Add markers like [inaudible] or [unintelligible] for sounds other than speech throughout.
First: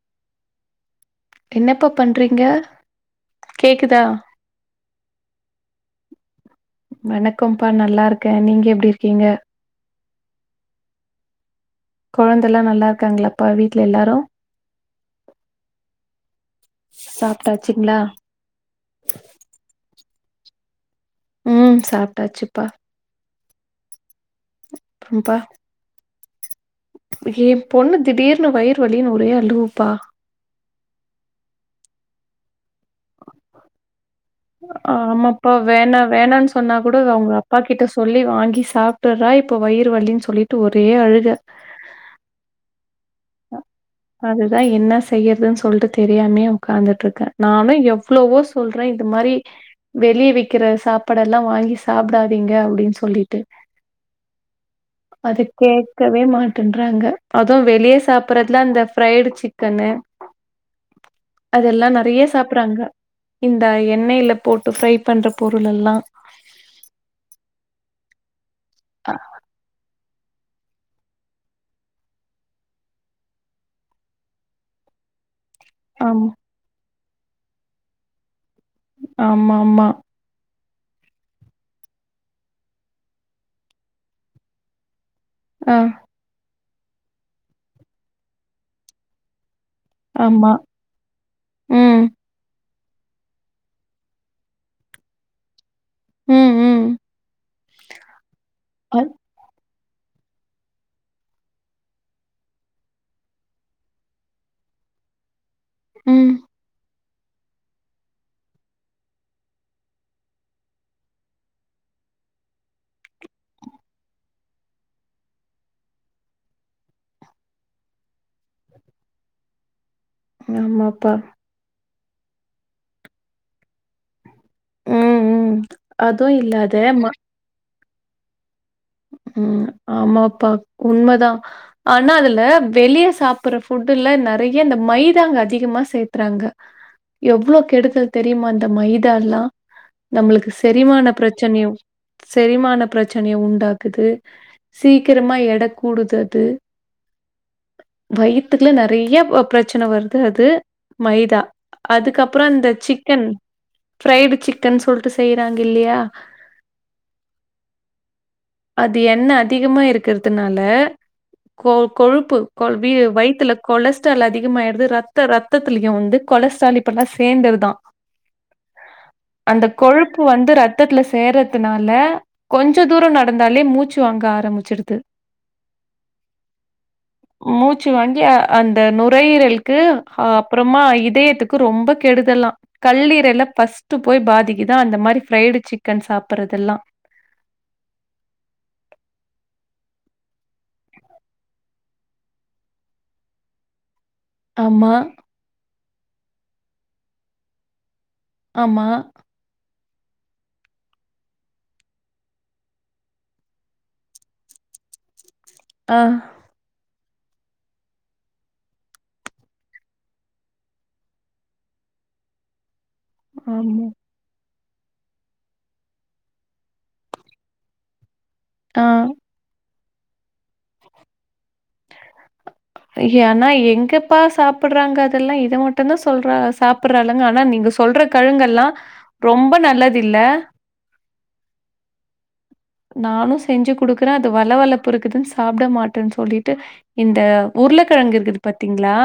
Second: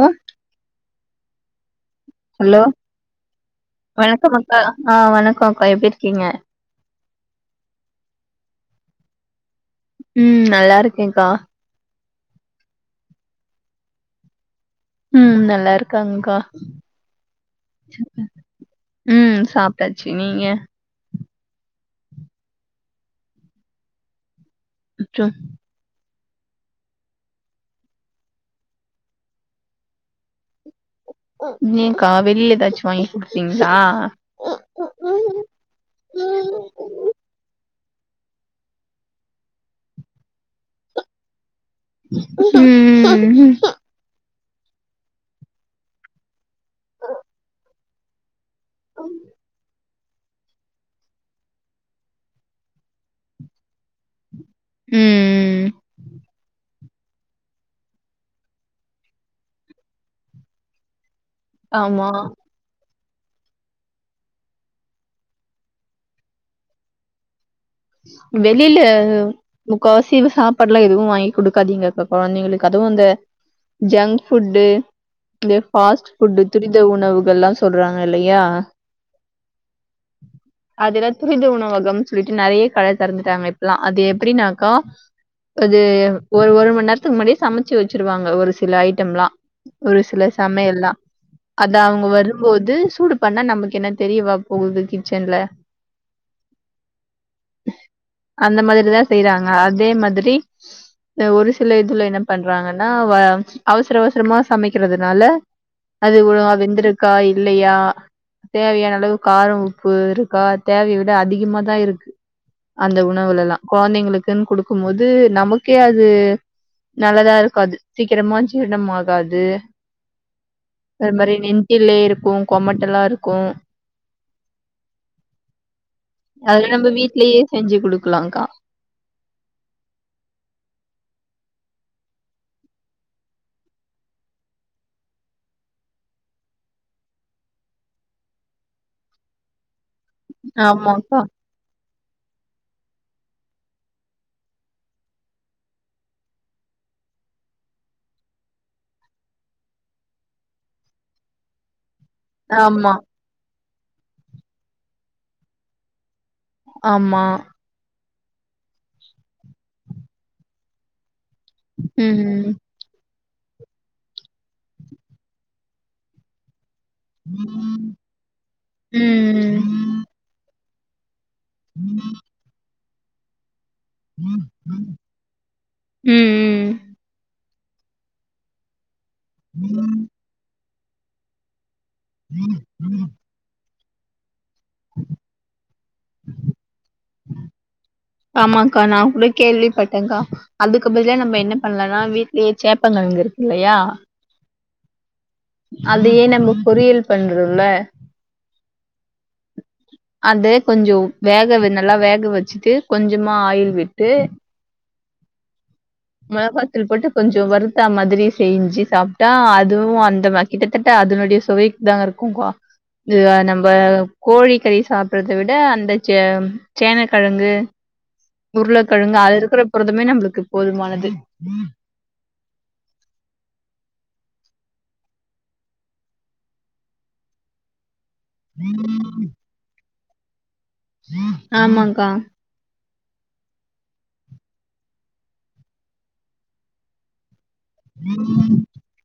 ஆ என்னப்பா பண்றீங்க ஹலோ கேக்குதா வணக்கம் ஆ வணக்கோ அக்கா எப்டி இருக்கீங்க வணக்கம்ப்பா நல்லா இருக்க நீங்க எப்டி இருக்கீங்க ம் நல்லா இருக்கேக்கா கொழந்தல்லா நல்லா இருக்காங்களாப்பா வீட்ல எல்லாரு ம் நல்லா இருக்காங்க்கா சாப்ட்டாச்சுங்களா ம் சாப்ட்டாச்சு நீங்க ம் சாப்ட்டாச்சுப்பா அச்சோ ம்ப்பா எ பொண்ணு திடீர்னு வயிறு வலின்னு ஒரே அழுவப்பா ஏக்கா வெளியல ஏதாச்சு வாங்கி குடுத்தீங்களா ஆமாப்பா வேணா வேணான்னு சொன்னா கூட அவுங்க அப்பா கிட்ட சொல்லி வாங்கி சாப்ட்டறா இப்ப வயிறு வலின் சொல்லிட்டு ஒரே அழுக ம் ம் ம் ஹும் அதுதா என்ன செய்யறதுன்னு சொல்ட்டு தெரியாமே உக்கார்ந்துட்டு இருக்கே நானு எவ்ளோவோ சொல்ற இந்த மாரி வெளிய விக்கிற சாப்பாடெல்லா வாங்கி சாப்டாதீங்க அப்டின்னு சொல்லிட்டு அத ம் கேட்கவே மாட்டேன்றாங்க அது வெளிய சாப்பறதுலா இந்த ஃப்ரைடு சிக்கனு அதெல்லா ஆமா நறைய சாப் பறாங்க இந்த எண்ணெயில போட்டு ஃப்ரை பண்ற பொருள் எல்லா வெளியில அ முக்காவாசி சாப் பாடுலா எதுவு வாங்கி குடுக்காதீங்கக்கா கொழந்தைங்களுக்கு அதுவு அந்த ஜங்க் ஃபுட்டு இந்த ஃபாஸ்ட் ஆமா. ஃபுட் டு துரித உணவுகல்லா சொல்றாங்க இல்லையா ஆமாமா அதுல்லா துரித உணவகம்னு சொல்லிட்டு நெறைய கட தொறந்துட்டாங்க இப்பல்லா அது எப்டின்னாக்கா ஆ அது ஒரு ஒரு மண் நேரத்துக்கு முன்னாடியே சமச்சு வச்சருவாங்க ஒரு சில ஐட்டம்லா ஒரு சில ஆமா. சமையல்லா அத ம். அவங்க வரு ம்போது சூடு பண்ணா நமக்கு என்ன தெரியவா போகுது கிச்சன்ல ம் ம் அந்த அ மாதிரிதா செய்றாங்க அதே மாதிரி எ ஒரு சில இதுல என்ன பண்றாங்கன்னா வ அவசர அவசரமா சமைக்கிறதுனால அது ம். ஒழுகா வெந்திருக்கா இல்லையா தேவையான அளவு காரம் உப்பு இருக்கா தேவைய விட அதிகமதா இருக்கு அந்த உணவுலல்லா கொழந்தைங்களுக்குன்னு குடுக்கும் போது நமக்கே அது நல்லதா இருக்காது சீக்கரமா ஜீரணம் ஆகாது ஆமாப்பா. ஒரு மாரி நெஞ்சுலே இருக்கு கொமட்டல்லா இருக்கு ம், ம். அதுவும் இல்ல அதல்லா அது நம்ம ம வீட்லேயே செஞ்சு குடுக்கலாக்கா ம் ஆமாப்பா உண்மதா ஆனா அதுல வெளிய சாப்படுற ஃபுட்டுல நெறைய இந்த மைதாங்க அதிகமா சேத்துறாங்க எவ்ளோ கெடுதல் தெரியுமா அந்த மைதால்லா நம்மளுக்கு செரிமான ஆமாக்கா. பிரச்சனையு செரிமான பிரச்சனைய உண்டாக் குது சீக்கிரமா எட கூடுது அது வயித்துக்லா நெறைய ப பிரச்சன வருது அது மைதா அதுக்கப் ப்றோ அந்த ஆமா, சிக்கன் ஃப்ரைடு சிக்கன் சொல்ட்டு செய்றாங்க இல்லையா ஆமா அது எண்ணெ அதிகமா இருக்கறதுனால கொ கொழுப்பு ம். கொழு வி வய்த்துல கொலஸ்ட்ரால் அதிகமாய்டுது ரத்த ரத்தத்லயு வந்து கொலஸ்ட்ரால் இப் ப்பெல்லா சேர்ந்ததுதா ம். அந்த கொழுப்பு வந்து ரத்தத்துல சேர துனால கொஞ்ச தூரோ நடந்தாலே மூச்சு வாங்க ஆரம்பிச்சுடுது ம். மூச்சு வாங்கி அ அந்த நுரையீரலுக்கு ஹா அப்பறமா இதயத்துக்கு ரொம்ப கெடுதல்லா கல்லீரல ஃபஸ்ட்டு போய் பாதிக்குதா அந்த மாரி ஃப்ரைடு சிக்கன் சாப்புடுறதெல்லா ஆமாங்க்கா நா கூட கேள்விப்பட்டேக்கா அதுக்கு பதிலா நம்ம என்ன பண்லானா வீட்லயே சேப்பங்கெழங்கு இருக் குல்லையா ஆமா அதையே நம்ம பொரியல் பண்றோல்ல ஆமா அது கொஞ்சொ உ வேக வெ நல்லா வேக வச்சுட்டு கொஞ்சமா ஆயில் விட்டு ஆ மெளகாத்தூள் போட்டு கொஞ்சொ வறுத்தா மாதிரி செய்ஞ்சு சாப்ட்டா அதுவு அந் துமா கிட்டத்தட்ட அதனுடைய சுவைக்குதாங்க இருக்குக்கா இது நம்ப ஆமா. கோழிக்கறி சாப்பறத விட அந்த சே சேனக்கெழங்கு ஆ உருளக்கெழங்கு அது இருக்கற புரதமே நம்மளுக்கு போதுமானது ஏனா எங்கப்பா சாப்புடுறாங்க அதெல்லா இத மட்டுந்தா சொல்றாக சாப்புடுறாளுங்க ஆனா நீங்க சொ சொல்ற கெழங்கல்லா ரொம்ப நல்லதில்ல ஆமாங்க்கா நானு செஞ்சு குடுக்குறே அது வள வளப்பு இருக்குதுன் சாப்ட மாட்டன் சொல்லிட்டு இந்த உருளக்கிழங்கு இருக்குது பாத்தீங்களா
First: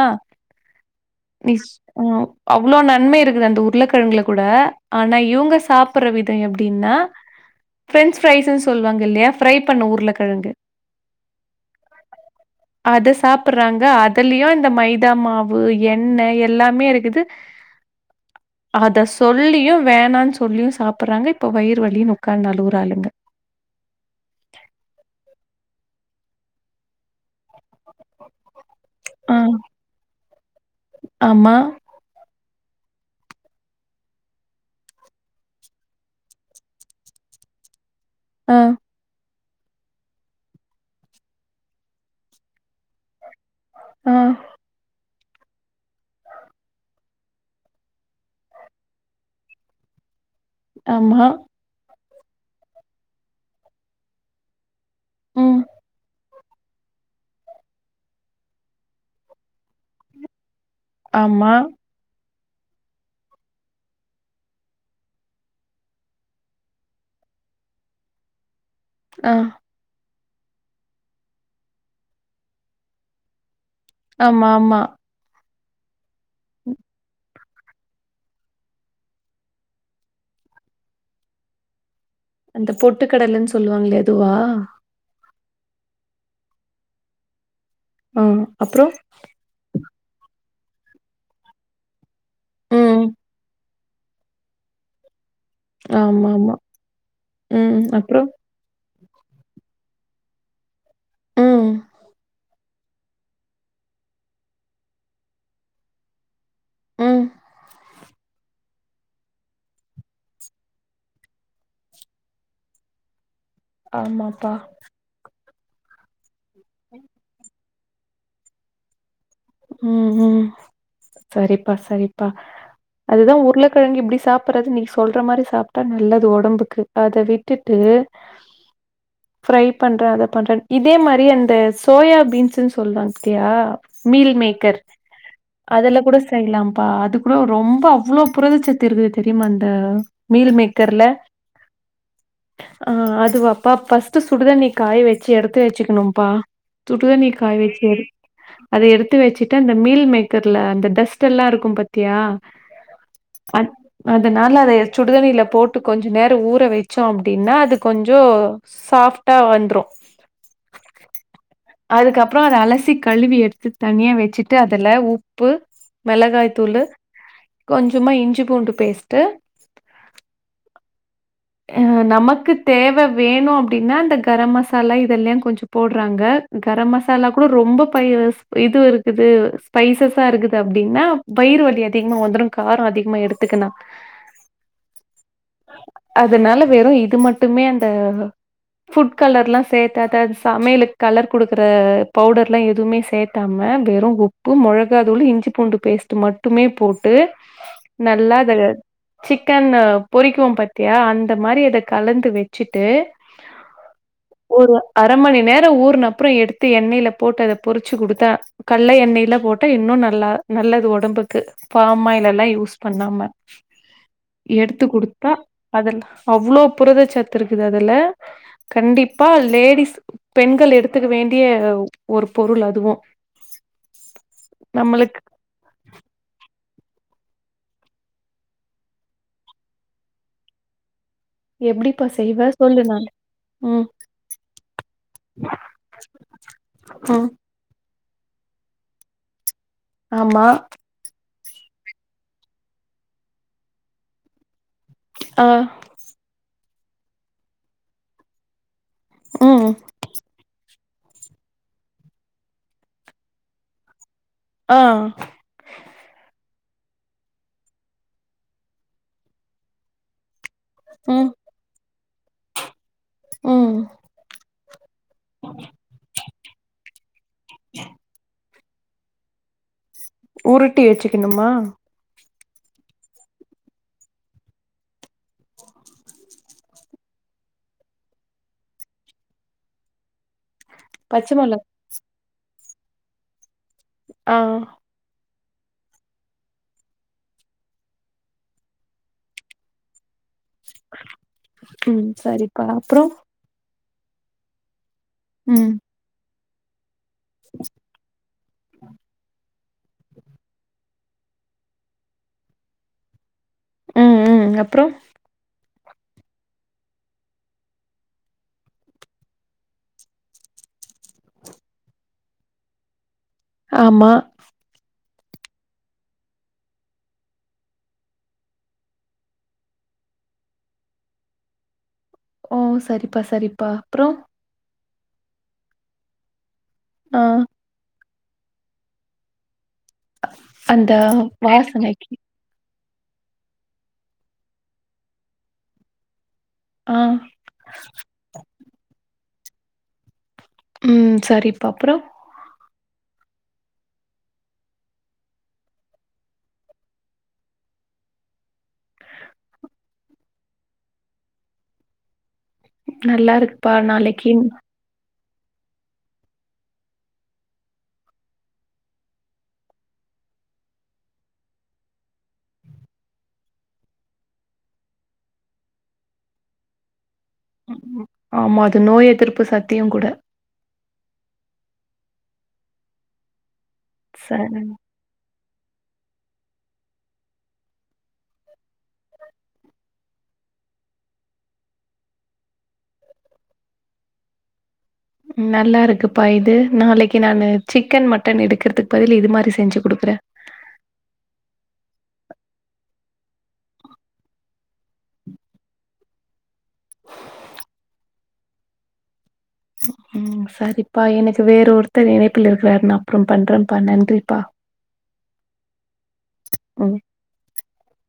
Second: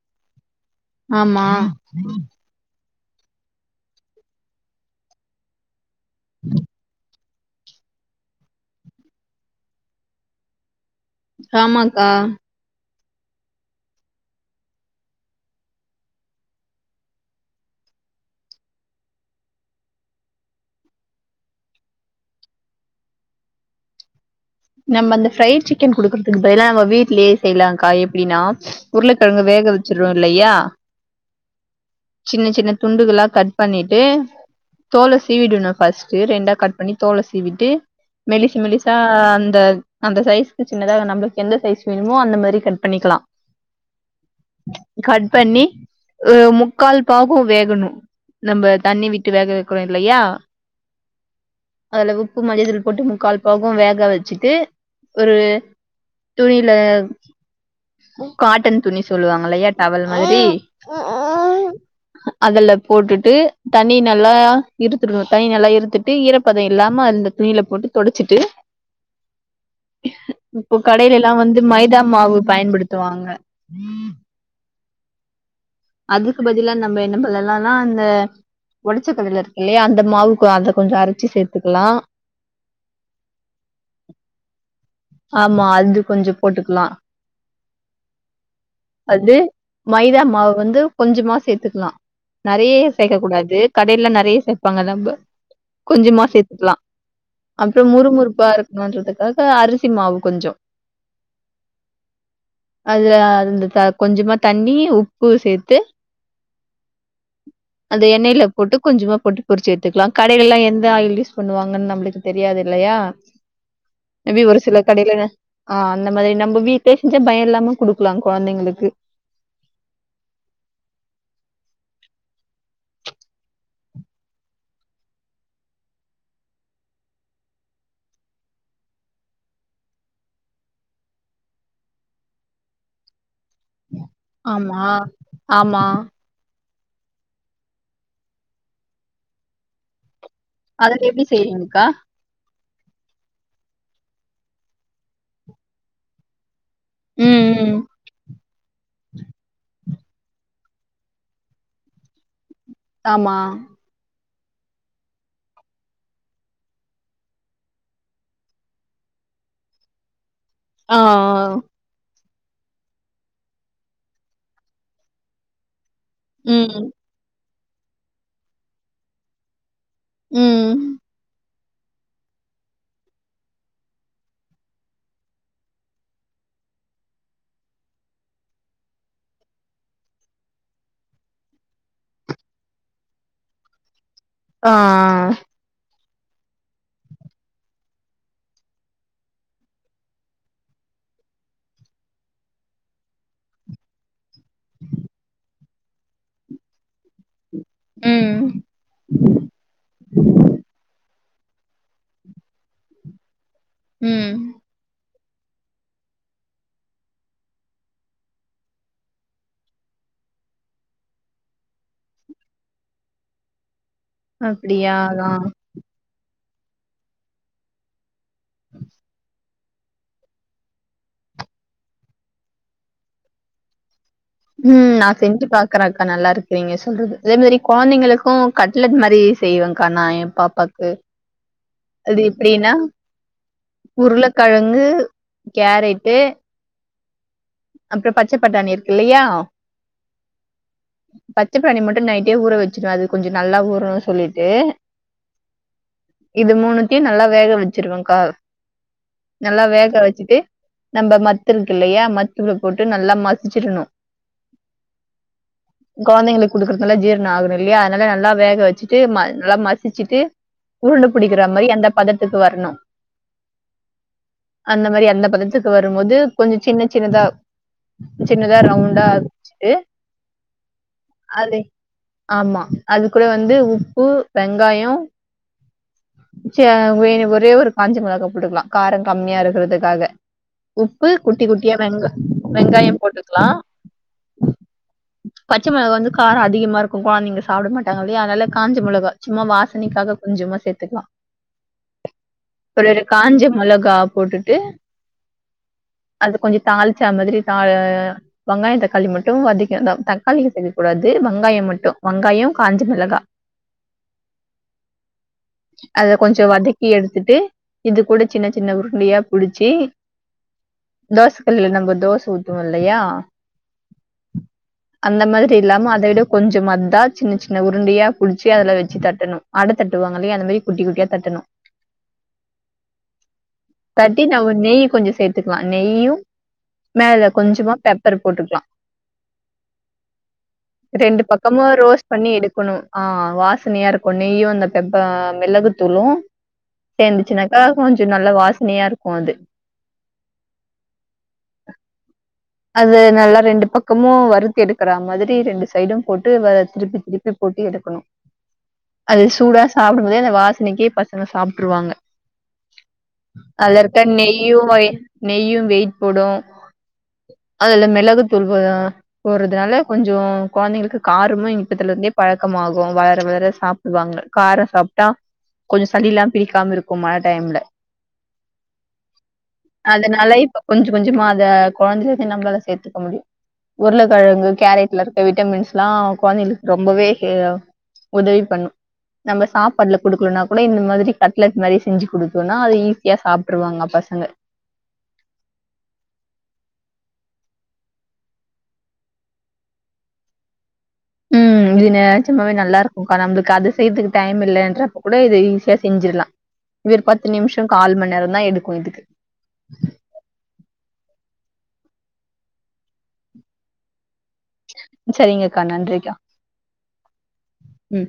ஆமா அவ்வளோ நன்மை இருக்குது அந்த உருளக்கிழங்குல கூட ஆனா இவுங்க சாப் ப்ற விதை அப்படின்னா பிரெஞ்ச் பிரரைஸ்ன்னு சொல்லுவாங்க இல்லையா பிரை பண்ண உருளைகிழங்கு காமாக்கா அது சாப்புடுறாங்க அதுலயு இந்த மைதா மாவு எண்ணெய் எல்லாமே இருக்குது அத சொல்லியு வேணான்னு சொல்லியு சாப்புடுறாங்க இப்ப வயிறு வலி உக்காந்து அளுவுருலுக நம்ம அந்த ஃப்ரைட் சிக்கன் குடுக்குறதுக்கு பதிலா நம்ம வீட்லயே செய்யலாம்க்கா எப்படின்னா ஆ உருளைக்கழங்க வேக வச்சுடுரோம் இல்லையா ஆமா சின்ன சின்ன துண்டுகளா கட் பண்ணிட்டு தோல சீவிடுணு பஸ்ட் ரெண்டா கட் பண்ணி தோலை சீவிட்டு மலிசு ஆ மலிசா அந் ந்த அந்த சைஸ்க்கு சின்னதாக நம்மளுக்கு எந்த சைஸ் வேணுமோ அந்த மாறி கட் பண்ணிக்கலா ஆ கட் பண்ணி முக்கால் பாகோ வேகணு நம்ம தண்ணி விட்டு வேக வைக்கிறோ இல்லயா ஆமா அதுல உப்பு மஞ்ச தூள் போட்டு முக்கால் பாகோ வேக வச் ச்சுட்டு ஒரு ம் துணில காட்டன் துணி சொல்லுவாங்கல்லையா டவல் மாரி ஆமா அதுல போட்டுட்டு தண்ணி நல்லா இருத்துரனு தண்ணி நல்லா இருத்துட் ட்டு ஈரப்பத இல்லாம அந்த துணில போட்டு துடச்சிட்டு ஆ இப்போ கடைலல்லா வந்து மைதா மாவு பயன்படுத்துவாங்க ஆமா ஆமா அதுக்கு பதிலா நம்ம என்ன பண் ணலல்லா அந்த உடைச்ச கடல இருக்கல்லையா அந்த மாவு அதை கொஞ்சோ அரைச்சு சேர்த்துக்கலா அந்த பொட்டு கடலன்னு சொல்லுவாங்களே அதுவா ஆமா அது கொஞ்சோ போட்டுக்கலா ஆ அப்றோ அது மைதா மாவ வந்து கொஞ்சமா சேர்த்துக்கலா நேறைய ம் சேக்க கூடாது கடைல்லா நேறைய சேர்பாங்க கொஞ்சமா ஆமா ஆமா சேர்த்துக்கலா ம் அப்றோ முறு அப்புறோ முறுப்பா இருக் பன்றதுக்காக அரிசி மாவு கொஞ்சோ உ அதுல அந்த கொஞ்சமா தண்ணி உப்பு சேத்து ம் அந்த எண்ணெய்ல போட்டு கொஞ்சமா போட்டு போரிச்சு எடுத்துக்கலா கடைலலா எந்த ஆயில் யூஸ் பண்ணுவாங்கன்னு நம்மளுக்கு தெரியாது இல்லையா ஆமாப்பா கடைலலா ஆ அந்த மாதிரி நம்ம வீட்லே செஞ்ச பயோ இல்லாம குடுக்கலா குழந்தைங்களுக்கு உ உ சரிப்பா சரிப்பா அதுதா உருளகெழங்கு இப்படி சாப்பிடுறது நீ சொல்ற மாரி சாப்ட்டா நல்லது உடம்புக்கு அத விட்டுட்டு ஃப்ரை பண்றே அத பண்றே இதே மாதிரி அந்த சோயா பீன்ஸ்னு சொல்வாங்க பாத்தியா மீல் மேக்கர் ஆமா ஆமா அதுல கூட ச செய்யலாம்பா அது கூட ரொம்ப அவ்ளோ புரதச்சத்து இருக்குது தெரியுமா அந்த மீல் மேக்கர்ல அதுல எப்டி செய்வீங்கக்கா ஆ அதுவாப்பா ஃபர்ஸ்ட்டு சுடுதண்ணி காய வெச்சி எடுத்து வெச்சிக்கணும்பா சுட்டு தண்ணிய ம் காய ம் வெச்சி எடு அத எடுத்து வெச்சிட்டு அந்த மீல் மேக்கர்ல அந்த டஸ்ட் எல்லா இருக்கு பத்தியா அமா அதனால அதய சுடுதண்ணில போட்டு கொஞ்ச நேரோ ஊற வெச்சோ அப்டின்னா அது கொஞ்சோ சாஃப்டா வந்ரோ ஆ ஆ அதுக்கப்றோ அத அலசி கழுவி எடுத்து தனியா வெச்சுட்டு அதுல உப்பு மொளகாய் தூளு ம் கொஞ்சமா இஞ்சி பூண்டு பேஸ்ட்டு ம் அ நமக்கு தேவ வேணோ அப்டின்னா இந்த கரம் மசாலா இதெல்லா கொஞ்சம் போடுறாங்க கரம் மசாலா கூட ரொம்ப பய் இது இருக்குது ஸ்பைசஸ்ஸா இருக்குது அப்டின்னா வயிறு வலி அதிகமா வந்துடு கரோ அதிகமா எடுத்துக்கண ஆ அதனால வெறு இது மட்டுமே அந்த ஃபுட் கலர்லா சேத்தாத அது சமையலுக் கலர் குடுக்குற பவுடர்லா எதுவுமே சேத் காம வெறு உப்பு மொழகாதூளு இஞ்சி பூண்டு பேஸ்ட்டு மட் ட்டுமே போட்டு ம் நல்லா அத சிக்கன்ன பொறிக்குவோ பாத் த்தியா அந்த மாரி அத கலந்து வெச்சிட்டு ம் ஒரு அர மணி நேரோ ஊர்ன அப்றோ எடுத்து எண்ணெயில போட்டு அத பொறிச்சு குடுத்தா கல்ல எண்ணெயில போட்டு இன்னு நல்லா நல்லது ஒடம்புக்கு பாம்மாயில் எல்லா யூஸ் பண்ணாம எடுத்து அப்டியா ஆ குடுத்தா அதல அவ்ளோ புரத சத்து இருக்குது அதல கண்டிப்பா லேடிஸ் பெண்கள் எடுத்துக்க வேண்டிய ஒரு பொருள் அதுவு ம் நா நம்மளுக்கு செஞ்சு பாக் பக்கறக்கா நல்லா இருக்கு நீங்க சொல்றது அதே மாரி கொழந்தைங்களுக்கு கட்லெட் மாரி செய்வேங்கா நா எயே பாப்பாக் கு எப்டிப்பா செய்வே சொல்லு நானு ம் உருளக்கெழங்கு கேரட்டு ம் அக்க பச்ச பட்டாணி இருக்குல்லையா ஆமா பச்சப்பட்டாணி மட்டு நைட்டே ஊற வெச்சிடுவே அது கொஞ்சோ நல்லா ஊறனுன்னு சொல்லிட்டு ஆ இது மூணுத்தையு நல்லா வேக வெச்சிருவேங்கா நல்லா ம் வேக வெச்சுட்டு நம்ப மத்து இருக்கு இல்லையா மத்துல போட்டு நல்லா மசிச்சிடணு ஆ கொழந்தைங்களுக்கு குடுக்கறதுனால ஜீர்ணோ ஆகணு இல்லையா அதனால நல்லா வேக வெச்சிட்டு ம நல்லா மசிச்சிட்டு உருண்ட ம் புடிக்கிறா மாதிரி அந்த பதத்துக்கு வர்ணு ம் அந்த மாரி அந்த பதத்துக்கு வரும்போது கொஞ்சோ சின்ன சின்னதா சின்னதா ரவுண்டா வெச்சிட்டு உருட்டி வெச்சிக்கணுமா ஆமா அது கூட வந்து உப்பு வெங்காயோ சே வே ஒரே ஒரு காஞ்ச மெளகா போட்டுக்கலா கார கம்மியா இருக்கறதுக்காக உப்பு பச்ச குட்டி மொள குட்டியா வெங்க வெங்காயம் போட்டுக்கலா ஆ பச்ச மிளகா வந்து காரோ அதிகமா இருக்கு கொழந்தைங்க சாப்ட மாட்டாங்க இல்லயா அதனால காஞ்ச மிளகா சும்மா வாசனைக்காக கொஞ்சமா சேத்துக்கலா ம் சரிப்பா ஒரு அப்றோ காஞ்ச மொளகா போட்டுட்டு ம் அது கொஞ்சோ தாளிச்சா மாதிரி தா வங்காயோ தக்காளி மட்டு வதக்கி தக்காளி சேக்க கூடாது வங்காயோ மட்டு வங்காயோ காஞ்ச மிளகா ம் ம் அப்றோ அத கொஞ்சோ வதக்கி எடுத்துட்டு இது கூட சின்ன சின்ன உருண்டயா புடுச்சு தோச கல்லுல நம்ம தோச ஊத்துவோ இல்லயா ஆமா அந்த மாரி இல்லாம அத விட கொஞ்ச மதா சின்ன சின்ன உருண்டயா புடுச்சு அதுல வெச்சு தட்டணு அட தட்டுவாங்கல்லயே அந்த மாரி குட்டி குட்டியா தட்டணு ஓ! சரிப்பா, சரிப்பா. அப்புறம்? தட்டி நம்ம நெய்யி கொஞ்சோ சேத்துக்கலா நெய்யு ஆ. மேல கொஞ்சமா பெப்பர் போட்டுக்கலா அந்த ரெண்டு பக்கமு ரோஸ் வாசனைக்கு. பண்ணி எடுக்கணு ஆ வாசனையா இருக்கு நெய்யு அந்த பெப்ப மிளகுத்தூளு ஆ. சேந்துச்சுனாக்கா கொஞ்சோ நல்லா வாசனையா இருக்கு அது ம் சரிப்பா அப்றோ அது நல்லா ரெண்டு பக்கமு வறுத்தி எடுக்கறா மாதிரி ரெண்டு சைடும் போட்டு திருப்பி திருப்பி போட்டு எடு க்கணு அது சூடா சாப்பிடும்போதே அந்த வாசனைக்கே பசங்க சாப்ட்ருவாங்க நல்லா இருக்குப்பா அதுல இருக்க நாளைக்கு. நெய்யு நெய்யு வெயிட் போடு அதுல மிளகுத்தூள் [unintelligible] போறதுனால கொஞ்சோ கொழந்தைங்களுக்கு காரமு இப்பத்துலந்தே பழக்கமாகு வளர வளர சாப் டுவாங்க காரோ சாப்ட்டா கொஞ்சோ சளி எல்லா பிரிக்காம இரு க்குமா டைம்ல ஆமா அது நோய் எதிர்ப்பு சத்தியு கூட கொஞ்சோ கொஞ்சமா அத கொழந்தைங்களுக்கு நம்மளால அத சேத்துக்க முடியு உருளக்கிழங்கு சரி. கேரட்ல இரு விட்டமின்ஸ்லா கொழந்தைகளுக்கு ரொம்பவே ஹெ உதவி பண்ணு நம்ம சாப்பாட்ல குடுக்கலனா கூட இந்த மாரி கட்லெட் மாரி செஞ்சு குடுத்தோனா அத ஈஸியா சாப்ட்ருவாங்க பசங்க நல்லா இருக்குப்பா இது நாளைக்கு நானு சிக்கன், மட்டன் எடுக்கறதுக்கு பதில் இது மாரி செஞ்சு குடுக்கற ம் இது நெஜமாவே நல்லா இருக்குன்க்கா நம்மளுக்கு அத செய்யறதுக்கு டைம் இல்லன்றப்ப கூட இத ஈஸியா செஞ்சிர்லா வெறு பத்து நிமிஷோ கால் மண் நேரந்தா எடுக்கு இதுக்கு ம் சரிப்பா எனக்கு வேற ஒருத்தர் இணைப்புல இருக்குறாரு நான் அப்றம் பண்றன்ப்பா நன்றிப்பா சரிங்கக்கா நன்றிக்கா ம். ம்